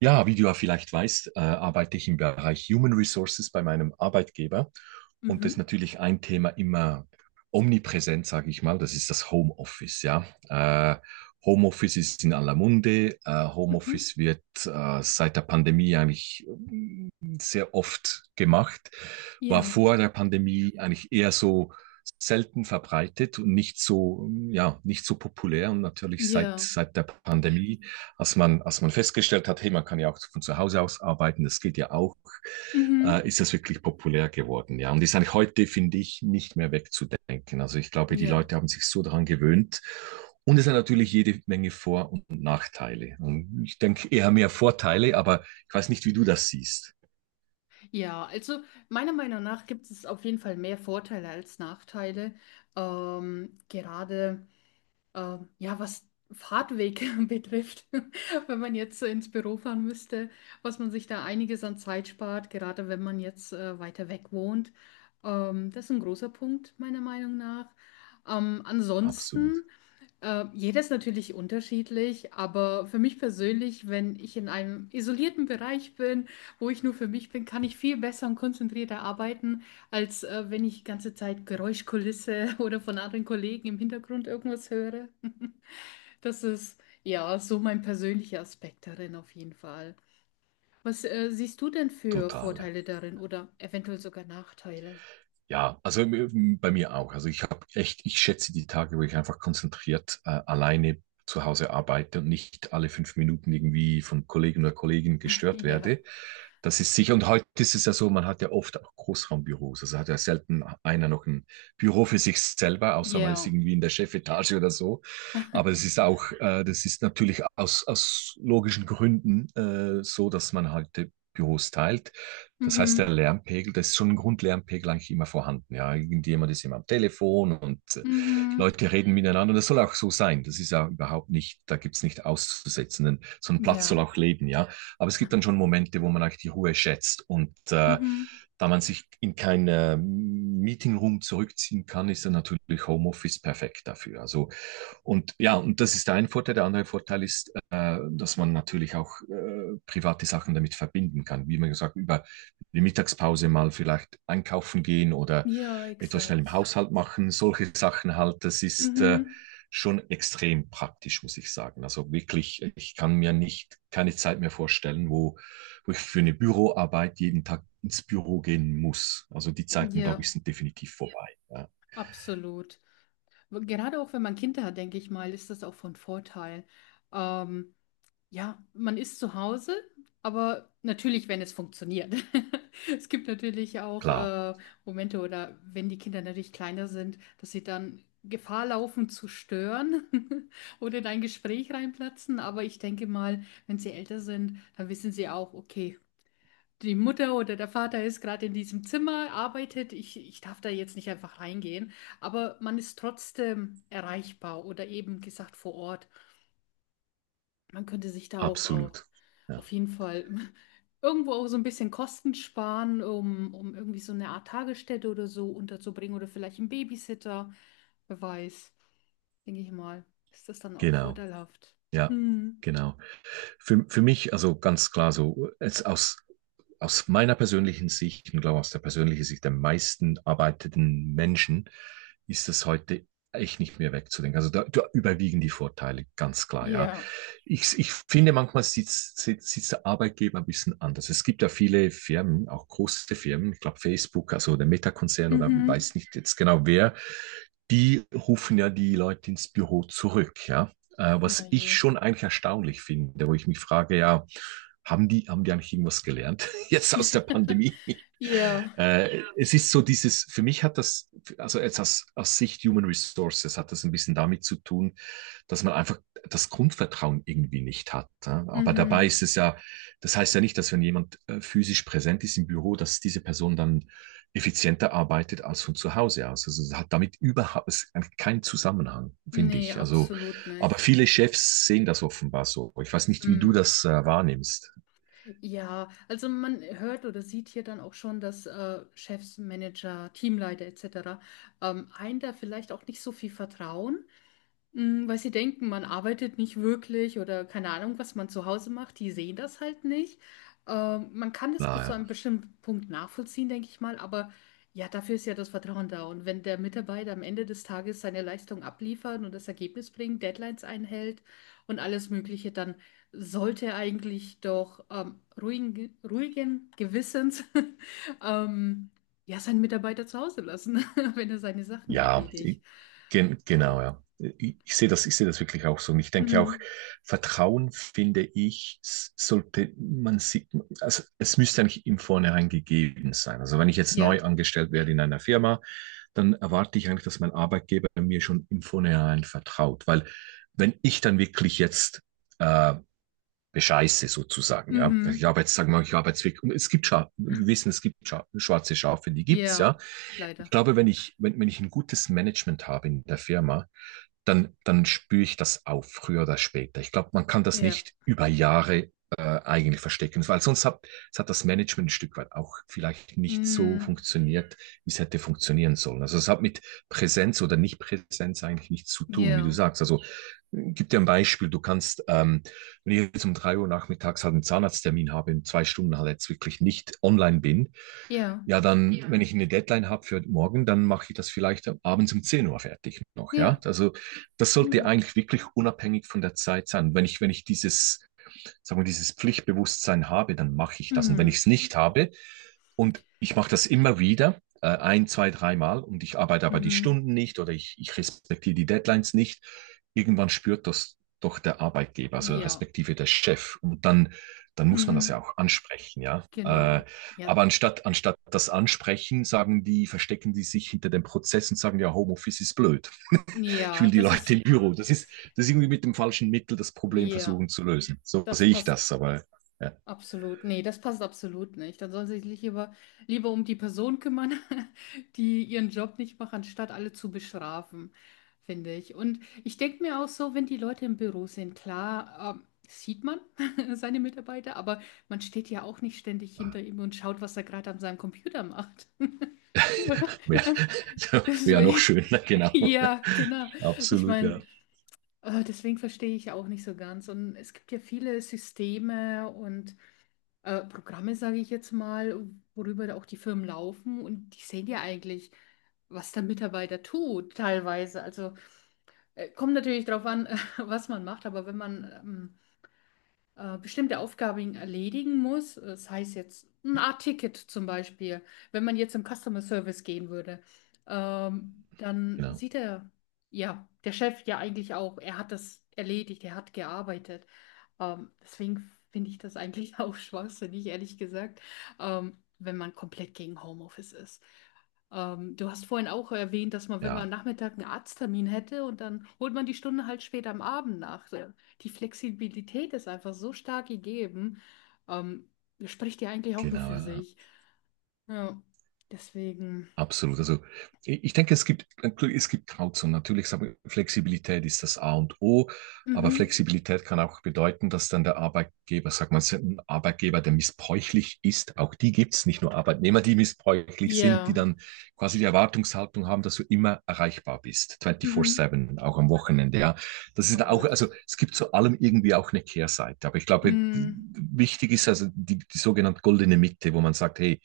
Ja, wie du ja vielleicht weißt, arbeite ich im Bereich Human Resources bei meinem Arbeitgeber. Und das ist Mhm, natürlich ein Thema immer omnipräsent, sage ich mal. Das ist das Homeoffice, ja. Äh, Homeoffice ist in aller Munde. Mhm. Homeoffice wird seit der Pandemie eigentlich sehr oft gemacht. War Ja, vor der Pandemie eigentlich eher so selten verbreitet und nicht so, ja, nicht so populär. Und natürlich seit, ja, seit der Pandemie, als man festgestellt hat, hey, man kann ja auch von zu Hause aus arbeiten, das geht ja auch, mhm, ist das wirklich populär geworden. Ja, und ist eigentlich heute, finde ich, nicht mehr wegzudenken. Also ich glaube, die ja, Leute haben sich so daran gewöhnt, und es hat natürlich jede Menge Vor- und Nachteile. Und ich denke eher mehr Vorteile, aber ich weiß nicht, wie du das siehst. ja. Also meiner Meinung nach gibt es auf jeden Fall mehr Vorteile als Nachteile. Gerade ja, was Fahrtweg betrifft, wenn man jetzt ins Büro fahren müsste, was man sich da einiges an Zeit spart, gerade wenn man jetzt weiter weg wohnt. Das ist ein großer Punkt meiner Meinung nach. Ähm, Absolut, ansonsten Äh, jeder ist natürlich unterschiedlich, aber für mich persönlich, wenn ich in einem isolierten Bereich bin, wo ich nur für mich bin, kann ich viel besser und konzentrierter arbeiten, als wenn ich die ganze Zeit Geräuschkulisse oder von anderen Kollegen im Hintergrund irgendwas höre. Das ist ja so mein persönlicher Aspekt darin auf jeden Fall. Was siehst du denn für total, ja. Vorteile darin oder eventuell sogar Nachteile? Ja, also bei mir auch. Also ich habe echt, ich schätze die Tage, wo ich einfach konzentriert alleine zu Hause arbeite und nicht alle 5 Minuten irgendwie von Kollegen oder Kolleginnen gestört werde. Das ist sicher. Und heute ist es ja so, man hat ja oft auch Großraumbüros. Also hat ja selten einer noch ein Büro für sich selber, außer Ja, man ist ja, irgendwie in der Chefetage oder so. Aber es ist auch, das ist natürlich aus logischen Gründen so, dass man halt Büros teilt. Das heißt, der mhm, Lärmpegel, das ist schon ein Grundlärmpegel eigentlich immer vorhanden. Ja, irgendjemand ist immer am Telefon und mhm, Leute reden miteinander. Und das soll auch so sein. Das ist ja überhaupt nicht, da gibt's nicht auszusetzen. Denn so ein Platz soll ja, auch leben, ja. Aber es gibt dann schon Momente, wo man eigentlich die Ruhe schätzt. Und mhm. da man sich in keinen Meetingroom zurückziehen kann, ist dann natürlich Homeoffice perfekt dafür. Also, und ja, und das ist der eine Vorteil. Der andere Vorteil ist, dass man natürlich auch private Sachen damit verbinden kann. Wie man gesagt, über die Mittagspause mal vielleicht einkaufen gehen oder Ja, etwas schnell im exakt. Haushalt machen, solche Sachen halt, das ist Mhm. schon extrem praktisch, muss ich sagen. Also wirklich, ich kann mir nicht keine Zeit mehr vorstellen, wo ich für eine Büroarbeit jeden Tag ins Büro gehen muss. Also die Zeiten, glaube Ja, ich, sind definitiv vorbei. Ja, absolut. Gerade auch wenn man Kinder hat, denke ich mal, ist das auch von Vorteil. Ähm, ja, man ist zu Hause, aber natürlich, wenn es funktioniert. Es gibt natürlich auch klar, Momente oder wenn die Kinder natürlich kleiner sind, dass sie dann Gefahr laufen zu stören oder in ein Gespräch reinplatzen. Aber ich denke mal, wenn sie älter sind, dann wissen sie auch, okay, die Mutter oder der Vater ist gerade in diesem Zimmer, arbeitet, ich darf da jetzt nicht einfach reingehen, aber man ist trotzdem erreichbar oder eben gesagt vor Ort. Man könnte sich da auch absolut. Ja, auf jeden Fall irgendwo auch so ein bisschen Kosten sparen, um irgendwie so eine Art Tagesstätte oder so unterzubringen oder vielleicht einen Babysitter, wer weiß, denke ich mal, ist das dann auch genau. vorteilhaft. Ja, Hm. genau. Für mich, also ganz klar so, jetzt aus meiner persönlichen Sicht und glaube aus der persönlichen Sicht der meisten arbeitenden Menschen ist das heute echt nicht mehr wegzudenken. Also da überwiegen die Vorteile, ganz klar, ja. Ja. Ich finde, manchmal sieht der Arbeitgeber ein bisschen anders. Es gibt ja viele Firmen, auch große Firmen, ich glaube Facebook, also der Meta-Konzern oder Mhm. weiß nicht jetzt genau wer, die rufen ja die Leute ins Büro zurück, ja. Na Was ich je. schon eigentlich erstaunlich finde, wo ich mich frage, ja, haben die eigentlich irgendwas gelernt jetzt aus der Pandemie? Ja. Ja. Es ist so dieses, für mich hat das, also jetzt aus Sicht Human Resources hat das ein bisschen damit zu tun, dass man einfach das Grundvertrauen irgendwie nicht hat. Ja. Aber dabei Mhm. ist es ja, das heißt ja nicht, dass, wenn jemand physisch präsent ist im Büro, dass diese Person dann effizienter arbeitet als von zu Hause aus. Also es hat damit überhaupt es keinen Zusammenhang, finde Nee, ich. Also, absolut aber nicht. viele Chefs sehen das offenbar so. Ich weiß nicht, wie du Mm, das wahrnimmst. ja, also man hört oder sieht hier dann auch schon, dass Chefs, Manager, Teamleiter etc. Einen da vielleicht auch nicht so viel vertrauen. Mm, weil sie denken, man arbeitet nicht wirklich oder keine Ahnung, was man zu Hause macht. Die sehen das halt nicht. Man kann das Na, bis ja. zu einem bestimmten Punkt nachvollziehen, denke ich mal. Aber ja, dafür ist ja das Vertrauen da. Und wenn der Mitarbeiter am Ende des Tages seine Leistung abliefert und das Ergebnis bringt, Deadlines einhält und alles Mögliche, dann sollte er eigentlich doch ruhigen Gewissens ähm, ja, seinen Mitarbeiter zu Hause lassen, wenn er seine Sachen Ja, erledigt. Genau, Ähm, ja. Ich sehe das wirklich auch so. Und ich denke auch, hm. Vertrauen, finde ich, sollte man sieht, also es müsste eigentlich im Vornherein gegeben sein. Also wenn ich jetzt neu Ja. angestellt werde in einer Firma, dann erwarte ich eigentlich, dass mein Arbeitgeber mir schon im Vornherein vertraut. Weil wenn ich dann wirklich jetzt äh, bescheiße sozusagen, ja, ich Mhm. habe jetzt, sagen wir mal, ich habe jetzt wirklich, es gibt, Scha wir wissen, es gibt Scha schwarze Schafe, die gibt's, ja. Ja. Ich Leider. glaube, wenn ich ein gutes Management habe in der Firma, dann spüre ich das auf, früher oder später. Ich glaube, man kann das Ja. nicht über Jahre eigentlich verstecken, weil sonst hat das Management ein Stück weit auch vielleicht nicht so Mhm. funktioniert, wie es hätte funktionieren sollen. Also es hat mit Präsenz oder Nicht-Präsenz eigentlich nichts zu tun, wie du Ja. sagst. Also gib dir ein Beispiel, du kannst, wenn ich jetzt um 3 Uhr nachmittags halt einen Zahnarzttermin habe, in 2 Stunden halt jetzt wirklich nicht online bin, Ja. ja, dann, ja, wenn ich eine Deadline habe für morgen, dann mache ich das vielleicht abends um 10 Uhr fertig noch, ja. Ja. Also das Genau. sollte eigentlich wirklich unabhängig von der Zeit sein. Wenn ich dieses, sagen wir, dieses Pflichtbewusstsein habe, dann mache ich das. Und wenn ich Mhm. es nicht habe, und ich mache das immer wieder, ein, zwei, dreimal, und ich arbeite aber die Mhm. Stunden nicht oder ich respektiere die Deadlines nicht, irgendwann spürt das doch der Arbeitgeber, also Ja. respektive der Chef. Und dann muss man das Mhm. ja auch ansprechen, ja. Genau. Ja. Aber anstatt das Ansprechen, sagen die, verstecken die sich hinter dem Prozess und sagen, ja, Homeoffice ist blöd, ich Ja, will die das Leute ist. im Büro. Das ist irgendwie mit dem falschen Mittel das Problem Ja. versuchen zu lösen. So Das sehe ich passt. das, aber ja, Absolut, nee, das passt absolut nicht. Dann sollen sie sich lieber um die Person kümmern, die ihren Job nicht macht, anstatt alle zu bestrafen, finde ich. Und ich denke mir auch so, wenn die Leute im Büro sind, klar, sieht man seine Mitarbeiter, aber man steht ja auch nicht ständig hinter ihm und schaut, was er gerade an seinem Computer macht. wäre wär noch Deswegen, schöner, genau. ja, genau. Ich Absolut, ja. meine, deswegen verstehe ich auch nicht so ganz. Und es gibt ja viele Systeme und Programme, sage ich jetzt mal, worüber da auch die Firmen laufen und die sehen ja eigentlich, was der Mitarbeiter tut, teilweise. Also kommt natürlich darauf an, was man macht, aber wenn man bestimmte Aufgaben erledigen muss. Das heißt jetzt ein Art Ticket zum Beispiel, wenn man jetzt im Customer Service gehen würde, dann Genau, sieht er, ja, der Chef ja eigentlich auch, er hat das erledigt, er hat gearbeitet. Deswegen finde ich das eigentlich auch schwachsinnig, ehrlich gesagt, wenn man komplett gegen Homeoffice ist. Du hast vorhin auch erwähnt, dass man, wenn man am ja, Nachmittag einen Arzttermin hätte und dann holt man die Stunde halt später am Abend nach. So, die Flexibilität ist einfach so stark gegeben. Ähm, das spricht ja eigentlich auch nur genau. für Ja. sich. Ja, deswegen. Absolut. Also ich denke, es gibt Grauzonen. Natürlich, sagen wir, Flexibilität ist das A und O, aber Mhm. Flexibilität kann auch bedeuten, dass dann der Arbeitgeber, sag mal, ein Arbeitgeber, der missbräuchlich ist, auch die gibt es, nicht nur Arbeitnehmer, die missbräuchlich sind, die Ja. dann quasi die Erwartungshaltung haben, dass du immer erreichbar bist, Mhm. 24/7, auch am Wochenende. Ja, das Oh ist auch, Gott. also es gibt zu allem irgendwie auch eine Kehrseite. Aber ich glaube, Mhm. wichtig ist also die sogenannte goldene Mitte, wo man sagt, hey,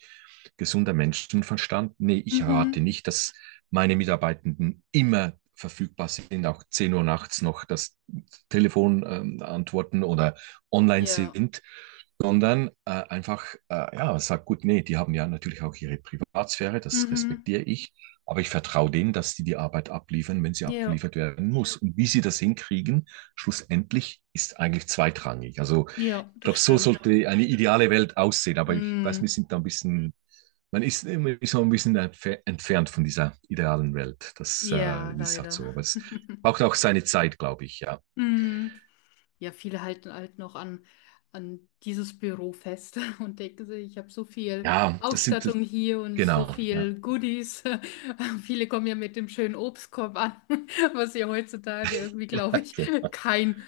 gesunder Menschenverstand. Nee, ich erwarte Mhm. nicht, dass meine Mitarbeitenden immer verfügbar sind, auch 10 Uhr nachts noch das Telefon antworten oder online Ja. sind, sondern einfach, ja, sagt gut, nee, die haben ja natürlich auch ihre Privatsphäre, das Mhm. respektiere ich, aber ich vertraue denen, dass die die Arbeit abliefern, wenn sie Ja. abgeliefert werden muss. Und wie sie das hinkriegen, schlussendlich ist eigentlich zweitrangig. Also Ja, ich das glaube, so stimmt. sollte eine ideale Welt aussehen, aber ich weiß, wir Mhm. sind da ein bisschen, man ist immer so ein bisschen entfernt von dieser idealen Welt. Das Ja, ist halt leider. so. Aber es braucht auch seine Zeit, glaube ich, ja. Mhm. Ja, viele halten halt noch an, an dieses Büro fest und denken sich, ich habe so viel Ja, das sind, Ausstattung hier und so genau. Ja. viel Goodies. Viele kommen ja mit dem schönen Obstkorb an, was ja heutzutage irgendwie, glaube ich, Okay. kein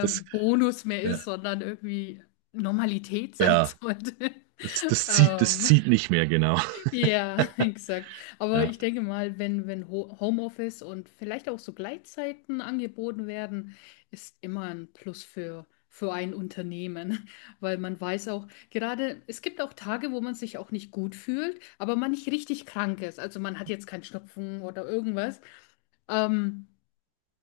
Das, Bonus mehr ist, ja, sondern irgendwie Normalität sein ja sollte. das, das zieht, das Ähm, zieht nicht mehr, genau. ja, exakt. Aber Ja, ich denke mal, wenn, wenn Homeoffice und vielleicht auch so Gleitzeiten angeboten werden, ist immer ein Plus für ein Unternehmen, weil man weiß auch, gerade es gibt auch Tage, wo man sich auch nicht gut fühlt, aber man nicht richtig krank ist. Also man hat jetzt keinen Schnupfen oder irgendwas. Ähm,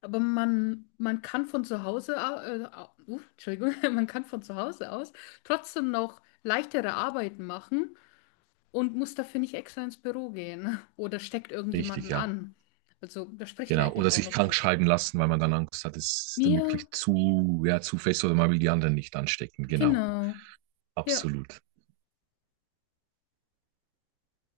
aber man kann von zu Hause, Entschuldigung, man kann von zu Hause aus trotzdem noch leichtere Arbeiten machen und muss dafür nicht extra ins Büro gehen oder steckt richtig, irgendjemanden ja. an. Also, das spricht ja Genau. eigentlich Oder auch sich nur für krank sich. schreiben lassen, weil man dann Angst hat, es ist dann Ja, wirklich zu, ja, zu fest, oder man will die anderen nicht anstecken. Genau. genau. Ja. Absolut.